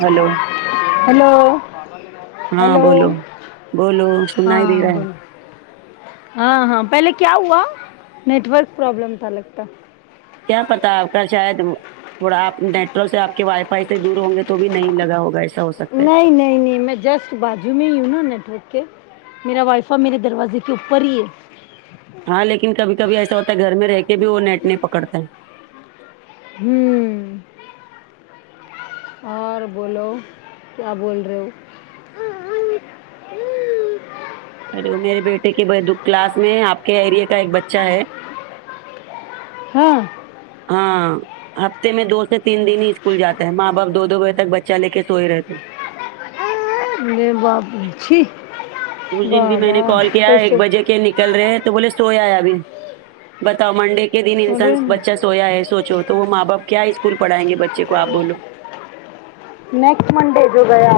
Hello hello ہاں hello بولو بولو سنائی ہاں دے رہا ہے بولو ہاں ہاں پہلے کیا ہوا نیٹورک پرابلم تھا لگتا کیا پتہ آپ کا شاید تھوڑا آپ نیٹ ورک سے آپ کے وائی فائی سے دور ہوں گے تو بھی نہیں لگا ہوگا ایسا ہو سکتا ہے نہیں نہیں میں جسٹ تو باجو میں ہو نا نیٹ ورک کے میرا واںی فاںی میرے دروازے کے اوپر ہی ہے ہاں لیکن کبھی کبھی ایسا ہوتا ہے گھر میں رہ کے بھی وہ نیٹ نہیں پکڑتا ہے امم اور بولو کیا بول رہے ہو ہیلو میرے بیٹے کے بازو کلاس میں آپ کے ایریے کا ایک بچہ ہے ہاں ہاں ہفتے میں دو سے تین دن ہی اسکول جاتا ہے ماں باپ دو بجے تک بچہ لے کے سوئے رہتے ہیں ارے باپ رے چھی اس دن بھی واہ میں نے واہ کال کیا ایک کیسے بجے ک نکل رہے ہیں تو بولے سویا ہے ابھی بتاؤ منڈے کے دن انسان ارے بچا سے سویا ہے سوچو تو وہ ماں باپ کیا اسکول پڑائیں گے بچے کو آپ بولو نیکسٹ منڈے جو گیا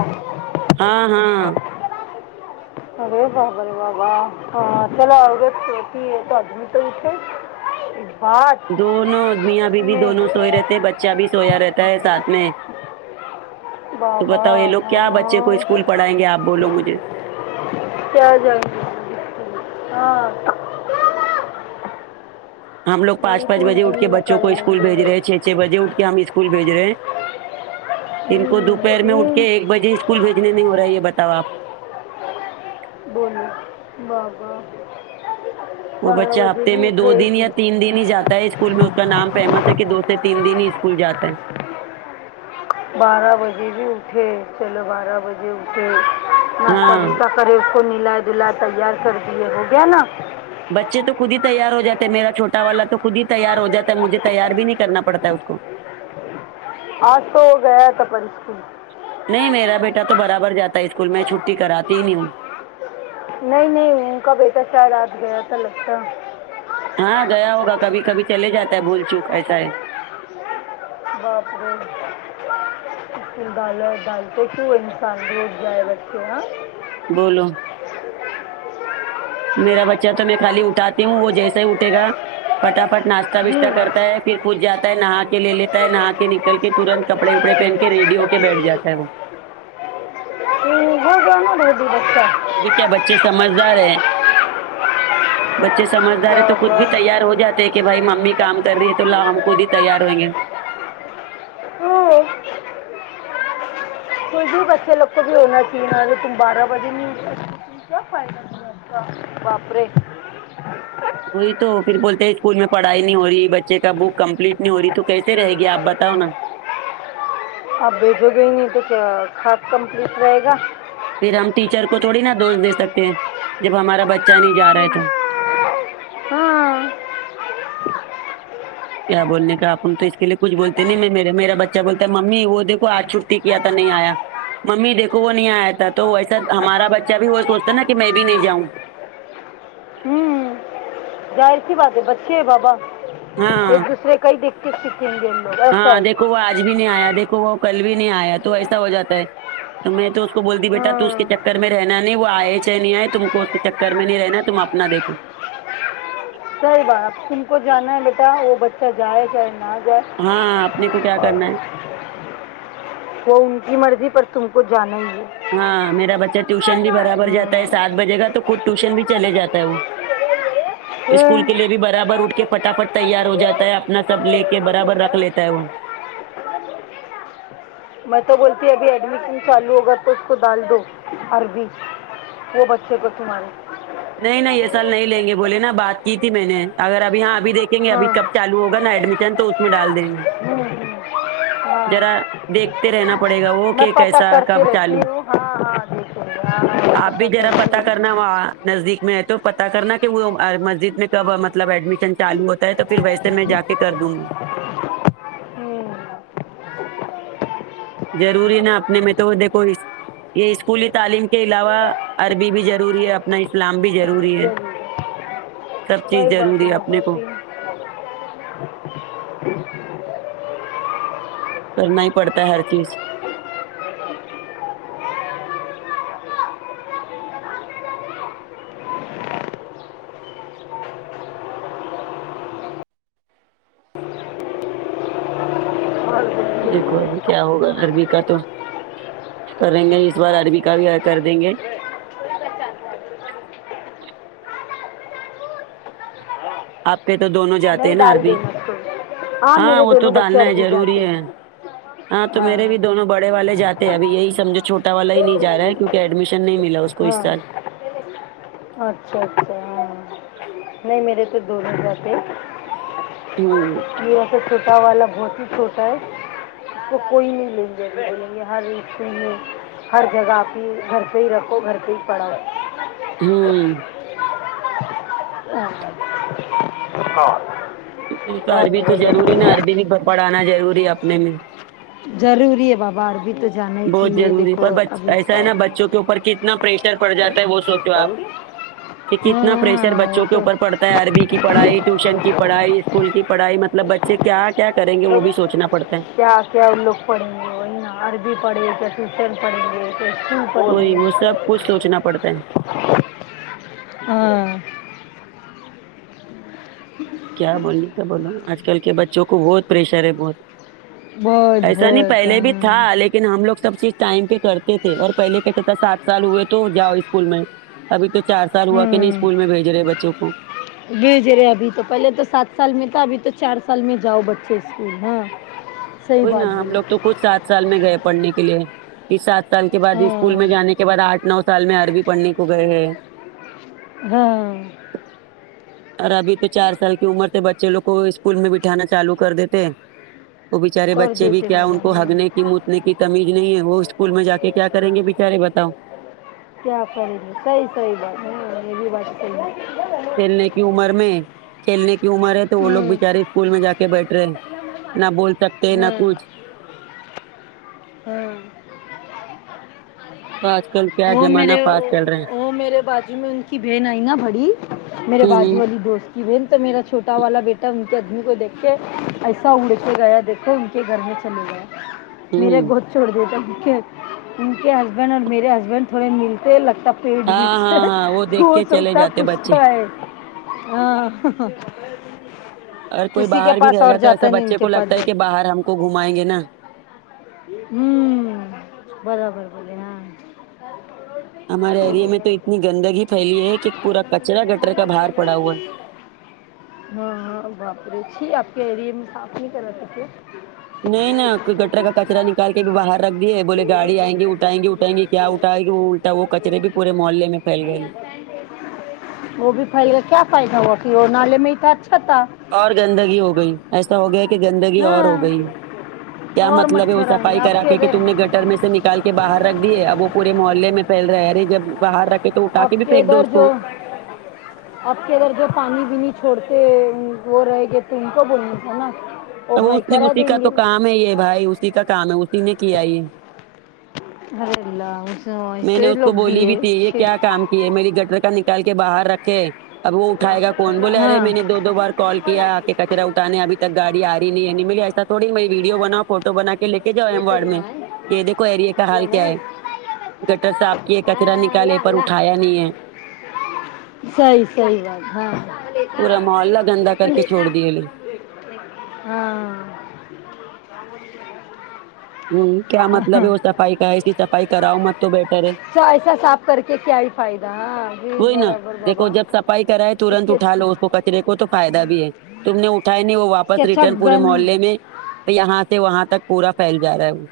ہاں ہاں ارے بابارے بابا ہاں کہاں سے لاؤ گے [unintelligible] اوئ دونوں میاں بیوی بھی دونوں سوئے رہتے ہیں بچہ بھی سویا رہتا ہے ساتھ میں تو بابا بتاؤ یہ لوگ کیا بچے کو ہاں اسکول پڑھائیں گے آپ بولو مجھے کیا جائیں گے ہاں ہم لگ پانچ وہیں پانچ تم بجے اٹھ دن کے بچوں نکال کو لیں اسکول گے بھیج رہے ہیں چھ چھ بجے اٹھ ہم اسکول بھیج رہے ہیں ان کو ہوں، دوپہر میں اٹھ ہوں، کے ایک بجے اسکول بھیجنے نہیں ہو رہا ہے یہ بتاؤ آپ بولی بابا وہ بارہ بچہ بجے ہفتے بھی میں دو اٹھے دن گی یا تین دن ہی جاتا ہے اسکول میں اس کا نام فیمس ہے کہ دو سے تین دن ہی اسکول جاتا ہے بارہ بجے بھی اٹھے چلو بارہ بجے اٹھے ناشتہ ہاں وشتہ کرری اس کو نیلا دھلائے تیار کر دے ہو گیا نا بچے تو خود ہی تیار ہو جاتے ہیں میرا چھوٹا والا تو خود ہی تیار ہو جاتا ہے مجھے تیار نہیں کرنا پڑتا اس کو آج تو ہو گیا تھا پرشکن نہیں میرا بیٹا تو برابر جاتا ہے اسکول میں چھٹی کراتی ہی نہیں ہوں نہیں نہیں ان کا بیٹا شاید آج گیا تھا لگتا ہے ہاں گیا ہوگا کبھی کبھی چلے جاتا ہے بھول چوک ایسا ہے باپ رے چک دالا ڈال تو کیوں سینڈوچ جائے توہ ہاں بولو میرا بچہ تو میں خالی اٹاتی ہوں وہ جیسا ہی اٹے گا پٹافٹ ناشتہ وشہ ہوں کرتا ہے پھر خود جاتا ہے نہا کے لے لیتا ہے نہا کے نکل کے ترنت کپڑے وپڑے پہن کے ریڈی کے بیٹھ جا ہے وہ [unintelligible] ابھی کیا بچے سمجھدار ہے بچے سمجھدار ہے تو خود بابا بھی تیار ہو جاتے ہیں کہ بھائی ممی کام کر رہی ہے تو لاؤ ہم خود ہی تیار ہوں گے او کوئی بھی بچے لگ بھی ہونا چاہیے تم بارہ بجے نہیں اٹھتے کیا فدہ [unintelligible] بابری وہی تو پھر بولتے ہیں اسکول میں پڑھائی نہیں ہو رہی بچے کا بک کمپلیٹ نہیں ہو رہی تو کیسے رہے گی آپ بتاؤ نا آپ بھیجو گے نہیں تو کیا کھاد کمپلیٹ رہے گا پھر ہم ٹیچر کو تھوڑی نا دوش دے سکتے ہیں جب ہمارا بچہ نہیں جا رہا ہے تو ہاں کیا بولنے کا اپن تو اس کے لیے کچھ بولتے نہیں میرا بچہ بولتا ممی وہ دیکو آج چھٹی کیا تھا نہیں آیا ممی دیکھو وہ نہیں آیا تھا تو ویسا ہمارا بچہ بھی وہ سوچتا نا کہ میں بھی نہیں جاؤں ہوں ظاہر سی بات ہے بچے ہے بابا ایک ہاں دوسرے کائی دیکھ کے سکھیں گے ہاں [unintelligible] دیکھو وہ آج بھی نہیں آیا دیکھو وہ کل بھی نہیں آیا تو ایسا ہو جاتا ہے تو میں تو اس کو بولتی بیٹا تو اس کے ہاں چکر میں رہنا نہیں وہ آئے چاہے نہیں آئے تم کو اس کے چکر میں نہیں رہنا تم اپنا دیکھو کوںی بات سن کے جانا ہے بیٹا وہ بچہ جائے چاہے نہ جائے ہاں اپنے کو کیا کرنا ہے وہ ان کی مرضی پر تم کو جانا نہیں ہے ہاں میرا بچہ ٹیوشن بھی برابر جاتا ہے ہوں ساتھ بجے گا تو خود ٹیوشن بھی چلے جاتا ہے وہ اسکول ہوں، کے لیے بھی برابر اٹھ کے پٹافٹ تیار ہو جاتا ہے اپنا سب لے کے برابر رکھ لیتا ہے وہ ب میں تو بولتی ابھی ایڈمیشن چالو ہوگا تو اس کو ڈال دو عربی وہ بچے کو تمہارے نہیں نہیں یہ سال نہیں لیں گے بولے نا بات کی تھی میں نے اگر اب یہاں ابھی دیکھی دکھےگے ہاں ابھی کب چالو ہوگا نہ ایڈمیشن تو اس میں ڈال دیں گے ہوں، ہوں، ذرا ہاں دیکھتے رہنا پڑے گا وہ میں کہ پتہ کیسا کرتی کب رہتی چالو ہوں ہاں ہاں دیکھیں گے ہاں ہاں، میں آپ پتہ بھی ذرا کرتی پتا ہوں کرنا وہا نزدیک میں ہے تو پتا کرنا کہ وہ مسجد میں کب مطلب ایڈمیشن چالو ہوتا ہے تو پھر ویسے میں جا کہ کر دوں گی امم ضروری نا اپنے میں وہ تو دیکھو یہ اسکولی تعلیم کے علاوہ عربی بھی ضروری ہے اب اپنا اسلام بھی ضروری ہے ضرور سب چیز صحیح بات ضروری ہے اپنے بابا کو پھر کرنا ہی پڑتا ہے ہر چیز اور بولیے دیکھو ابھی کیا ہوگا عربی کا تو کریں گے اس بار عربی کا بھی ایڈ کر دیں گے آپ کے تو دونوں جاتے نہیں ہیں نا ڈال عربی دینا اس کو ہاں میرے وہ تو دونوں بچے ڈالنا ہے عربی ضروری جاتے ہے ہاں تو میرے بھی دونوں بڑے والے جاتے ہے اب یہی سمجھو چھوٹا والا ہی نہیں جا رہا ہے کیونکے ایڈمیشن نہیں ملا اس کو کو اس ہاں سال اچھا اچھا ہاں نہیں میرے تودونو جاتے ہے امم یہ ایسے چھوٹا والا بہت ہی چھوٹا ہے اس کو کوئی نہیں لیں گےلیں گے ہر ایک سے نے ہر جگہ اپنی گھر پہ ہی رکھو گھر پہ ہی پڑھاؤ امم ہ [unintelligible] کیونکہ عربی تو ضروری نے عربی میں پڑھانا ضروری ہے اپنے میں جروری ہے بابا عربی تو جانا ہی بہت چاہیے ضروری ہے دیکھو پر ابھی ایسا ہے نا بچوں کے اوپر کتنا پریشر پڑ جاتا ہے وہ سوچو آپ کیونکہ ہاں کتنا پریشر ہاں، وہ بچوں کے تو اوپر پڑتا ہے عربی کی پڑھائی ٹیوشن کی پڑھائی اسکول کی پڑھائی مطلب بچے کیا کیا کریں گے وہ بھی ربی سوچنا پڑتا ہے کیا کیا یہ لوگ پڑھیں گے عربی پڑھیں گے کیا ٹیوشن پڑھیں گے وہی وہ سب کچھ سوچنا پڑتا ہے ہاں کیا بولنے کا بولو آج کل کے بچوں کو بہت پریشر ہے بہت بہت ایسا نہیں بہت پہلے ہاں بھی تھا لیکن لیکن ہم لگ سب چیز ٹائم پہ کرتے تھے اور پہلے کہ تھا سات سال ہوئے تو جاؤ اسکول میں ابھی تو چار سال ہوا کہ نہیں ہوں اسکول میں بھیج رہے بچوں کو بھیج رہے ابھی تو پہلے تو سات سال میں تھا ابھی تو چار سال میں جاؤ بچے اسکول ہاں صحیح وہ ہی نا بات ہم بولی لوگ تو خود سات سال میں گئے پڑھنے کے لیے کہ سات سال کے بعد اسکول ہاں میں جانے کے بد آٹھ نو سال میں عربی پڑھنے کو گئے ہیں ہاں اور ابھی تو چار سال کی عمر تھے بچے لوگ کو اسکول میں بٹھانا چالو کر دیتے ہیں وہ بچارے کر بچے بھی دیتے کیا ان بابا کو ہاں ہگنے کی متنے کی کمیز نہیں ہے وہ اسکول میں جا کے کیا کریں گے بچارے بتاؤ کیا کریں گے صحیح صحیح بات یہ ہمے بھی بات صحیح ہے کھیلنے کی عمر میں کھیلنے کی عمر ہے تو وہ لوگ ہوں بچارے اسکول میں جا کے بیٹھ رہے نہ بول سکتے ہیں نہ ہاں کچھ ہاں تو آج کل کیا وہ زمانہ میرے پاس چل رہا ہے وہ میرے بجو میں کی بہن آئی نا بڑی میرے ہ بجو والی دوست کی بہن تو میرا چھوٹا والا بیٹا آدمی کو دیکھ کے ایسا اڑ کے گیا دیکھ کے ان کے گھر میں چلے گئے ہ میرے ہ گودھ چھوڑ دیکے ان کے ہسبینڈ اور میرے ہسبینڈ تھوڑے ملتے لگتا پیٹ بھی ہاں ہے ہاں ہاں وہ تو دیکھ ہو کے چلے سکتا جاتے کچھ بچے توہ ہے ہاں اورگر کوئی کسی کے باہر بھی پاس رہے اور گا تو ایسا جاتا نہیں ان بچے کے کو پاس لگتا ہے کہ جو باہر ہم کو گھمائیں گے نا ہمم برابر بولے ہاں ہمارے ایریے میں تو اتنی گندگی پھیلی ہے کہ پورا کچرا گٹر کا باہار پڑا ہوا ہے ہاں ہاں باپرے چھی آپ کے ایریے میں صاف نہیں کراتے کیا نہیں نہ گٹر کا کچرا نکال کے بھی باہر رکھ دیے ہے بولے گاڑی آئ گی اٹھائ گی اٹھائ گی کیا اٹائے گی وہ الٹا وہ کچرے بھی پورے موحلے میں پھیل گئی وہ بھی فائی گا کیا فائدا ہوا کہ وہ نالے میں ہی تو اچھا تھا اور گندگی ہو گئی ایسا ہو گیا کہ گندگی اور ہو گئی ہاں کیا اور مطلب ہے وہ مچھر آئیں گے صفائی آپ کرا کے کہ ادھر تم نے گٹر گھر میں سے نکال کے باہر رکھ دیے اب وہ پورے محلے میں پھیل رہے ہے ارے جب باہر رکھ تو اٹھا آپ کے بھی پھینیک دو ادھر اس کو جو آپ کے ادھر جو پانی بینی چھوڑتے وہ رہ گئے تو ان کو بولنا تھا نا وہ تو بھائی اس نے کرا اسی کا دیں گے تو کام ہے یہ بھائی اسی کا کام ہے اسی نے کیا یہ ارے اللہ اس میں نے ایسے اس کو لوگ بھی بولی ہے تھی یہ چھی۔ کیا کام کیہ ہے میری گٹر کا نکال کے باہر رکھے اب وہ اٹھائے گا کون بولے ارے ہاں میں نے دو دو بار کال کیا کہ کچر اٹھانے اھی تک گاڑی رہی نہیں ہے ملے ایسا تھوڑی می ویڈیو بناؤ فوٹو بنا کے لیک حال کیا ہے [inaudible] گٹر سےا آپ کی یہ کچرا ہاں نکالے لا پر لا اٹھایا نہیں ہے صحیح صحیح بات ہاں پورا محلہ گندا کر کے چھوڑ دیے لے ہاں ہوں کیا مطلب ہے ہاں وہ صفائی کا ایی صفائی کراؤ مت تو بیٹر ہے توہ ایسا صاف کر کے کیا ہی فائدہ ہ وہ ہی نا دیکھو جب صفائی کرائے اس ترنت کے اٹھا لو اس کو کچرے کو تو فائدہ بھی ہے تم نے اٹھائے نہیں وہ کے واپس اچھا ریٹرن پورے گن محلے میں تو یہاں سے وہاں تک پورا پھیل جا رہا ہے وہ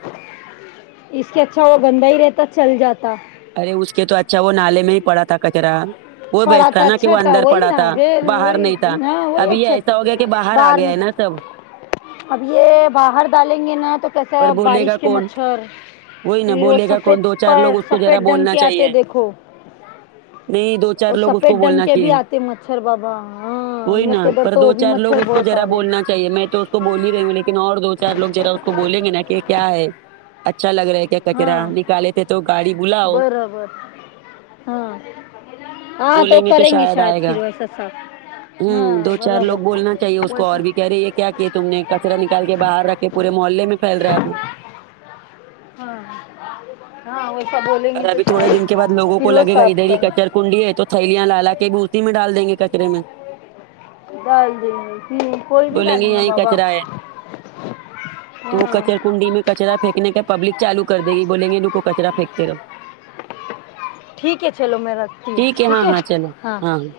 اس سے اچھا وہ گندا ہی رہتا چل جاتا ارے اس کے تو اچھا وہ نالے میں ہی پڑا تھا کچرا وہ ہی پڑا بیسٹ تھا تو نا کہ اچھا وہ تھا اندر وہی پڑا نا تھا پھر باہر وہی نہیں تھا ہاں وہی ابھی یہ اچھا تھا ایسا ہو گیا کہ باہر آ گیا ہے نا سب اب یہ باہر ڈالیں گے نا تو کیسا پر بولے گا بارش کے کون مچھر وہی نا پھر وہ بولے گا سفید کون دو چار پر لوگ اس کو ذرا سفید ڈنگ بولنا کے آتے چاہیے دیکھو نہیں دو چار وہ لوگ اس کو سفید ڈنگ بولنا کے چاہیے بھی آتے مچھر بابا ہاں وہی ہم لوگ نا کے ادھر پر تو دو وہ بھی چار لوگ مچھر اس کو بہت ذرا آ رہے بولنا چاہیے میں تو اس کو بول ہی رہی ہوں لیکن اور دو چار لوگ ذرا اس کو بولیں گے نا کہ ایک کیا ہے اچھا لگ رہا ہے کیا کچرا ہاں نکالے تھے تو گاڑی بلاؤ برابر ہاں ہاں تو بولیں گے کریں گی شاید آئے گا پھر ویسا سب ہوں دو چار لوگ بولنا چاہیے اس کو ویسا اور بھی کہہ رہی ہے کیا کہ تم نے کچرا نکال کے باہر رکھے پورے محلے میں پھیل رہا ہے وہ ہاں ہاں ویسا بولیں اور گے تو ابھی تھوڑے شاید دن کے بعد لوگوں پھر کو وہ لگے گا صاف ادھر ہی کر کچر کنڈی ہے تو تھیلیاں لالا کے بوتی میں ڈال دیں گے کچرے میں ڈال دے کوئی بھی بولیں گے ڈالنی گا یہیں بابا کچرا ہے تو وہ ہاں کچر کنڈی میں کچرا پھینکنے کے پبلک چالو کر دے گی بولیں گے روکو کچرا پنیکتے رہو ٹھیک ہے چلو میں رکھتی ہوں ٹھیک ہے ہاں ہاں چلو ہاں ہاں